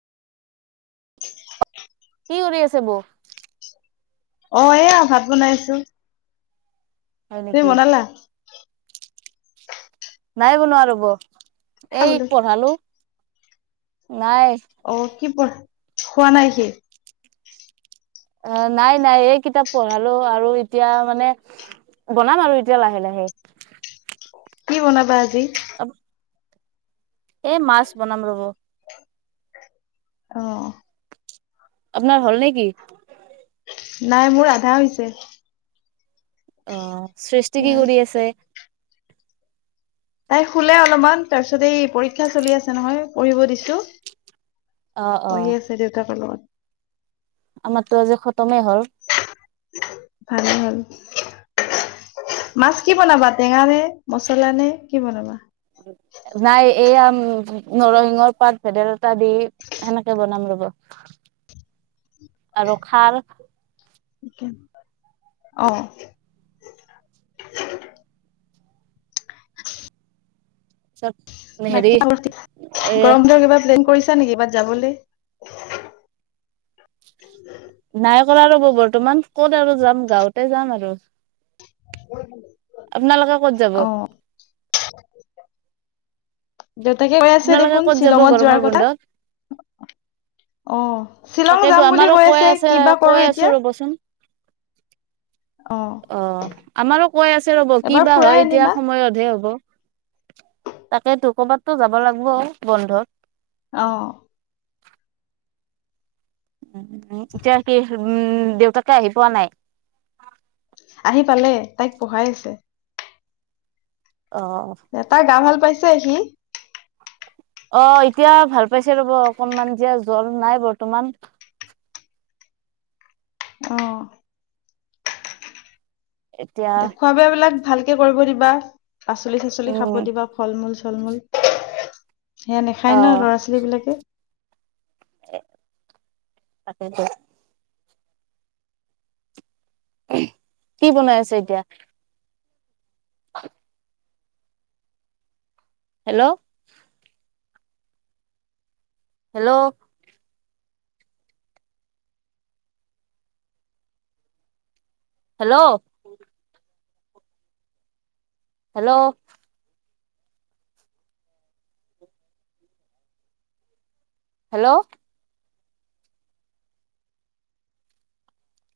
কি কৰি আছে বৌ? অ', এয়া ভাত বনাইছোঁ। হয় তুমি নেকি বনালা? নাই বনোৱা ৰ'ব। বোলো এইক পঢ়ালো। নাই। অ কি, পঢ় শুৱা নাই সি? অ', নাই, নাই এই কিতাপ পঢ়ালো আৰু এতিয়া মানে বনাম আৰু এতিয়া লাহে, লাহে। কি বনাবা আজি? এ, মাছ বনাম ৰ'ব। অ'। আপোনাৰ হ'ল নেকি? নাই, মোৰ আধা হৈছে। অ'। সৃষ্টি কি, কৰি আছে? তাই শুলে অলপমান, তাৰপিছত এই পৰীক্ষা চলি আছে নহয় পঢ়িব দিছোঁ। অ অ পঢ়ি আছে দেউতাকৰ লগত। আমাৰতো আজি খতমেই হ'ল। ভালেই হল। মাছ কি বনাবা? টেঙা নে মছলা নে, কি বনাবা? উ, নৰসিংহৰ পাত, ভেদাইলতা দি সেনেকে বনাম ৰব' আৰু খাৰ অ'। [unintelligible] হেৰি বাকি এ [unintelligible] গৰম দিনৰ কিবা প্লেন কৰিছা নেকি বাত যাবলে? [inaudible] নাই কৰা ৰ'ব বৰ্তমান। ক'ত আৰু যাম গাঁৱতে যাম আৰু [unintelligible] আপোনালোকে ক'ত যাব? অ দেউতাকে কৈ আছে আপোনালোকে দেখোন ক'ত যাব শ্বিলঙত গৰমৰ যোৱাৰ কথা। বন্ধত? অ'। শ্বিলং তাকেইেতো যাম বুলি আমাৰো কৈ আছে, কিবা কৰো কৈ এতিয়া আছো ৰবচোন। অ অ', আমাৰো কৈ আছে ৰ'ব, কি এবাৰ বা ফুৰাই হয় এতিয়া আনিবা সময়তহে হ'ব। তাকেইেতো, কৰ'বাতটো যাব লাগব বন্ধত। অ'। [unintelligible] ইতিয়া কি উম, দেউতাকে আহি পোৱা নাই। আহি পালে, তাইক পঢ়াই আছে। অ' তাই গা ভাল পাইছ [unintelligible] অ', এতিয়া ভাল পাইছে ৰ'ব অকনমান, এতিয়া জ্বৰ নাই বৰ্তমান। অ'। এতিয়া দেখুৱাবা বিলাক ভাল কৰিব দিবা। পাচলি চাচলি উম খাব দিবা, ফল মূল চলমূল। সেয়া নাখায় ন অ' ল'ৰা ছোৱালী বিলাকে। তাকেইটো। কি বনাই আছে এতিয়া? [inaudible] Hello? Hello? Hello? Hello? Hello?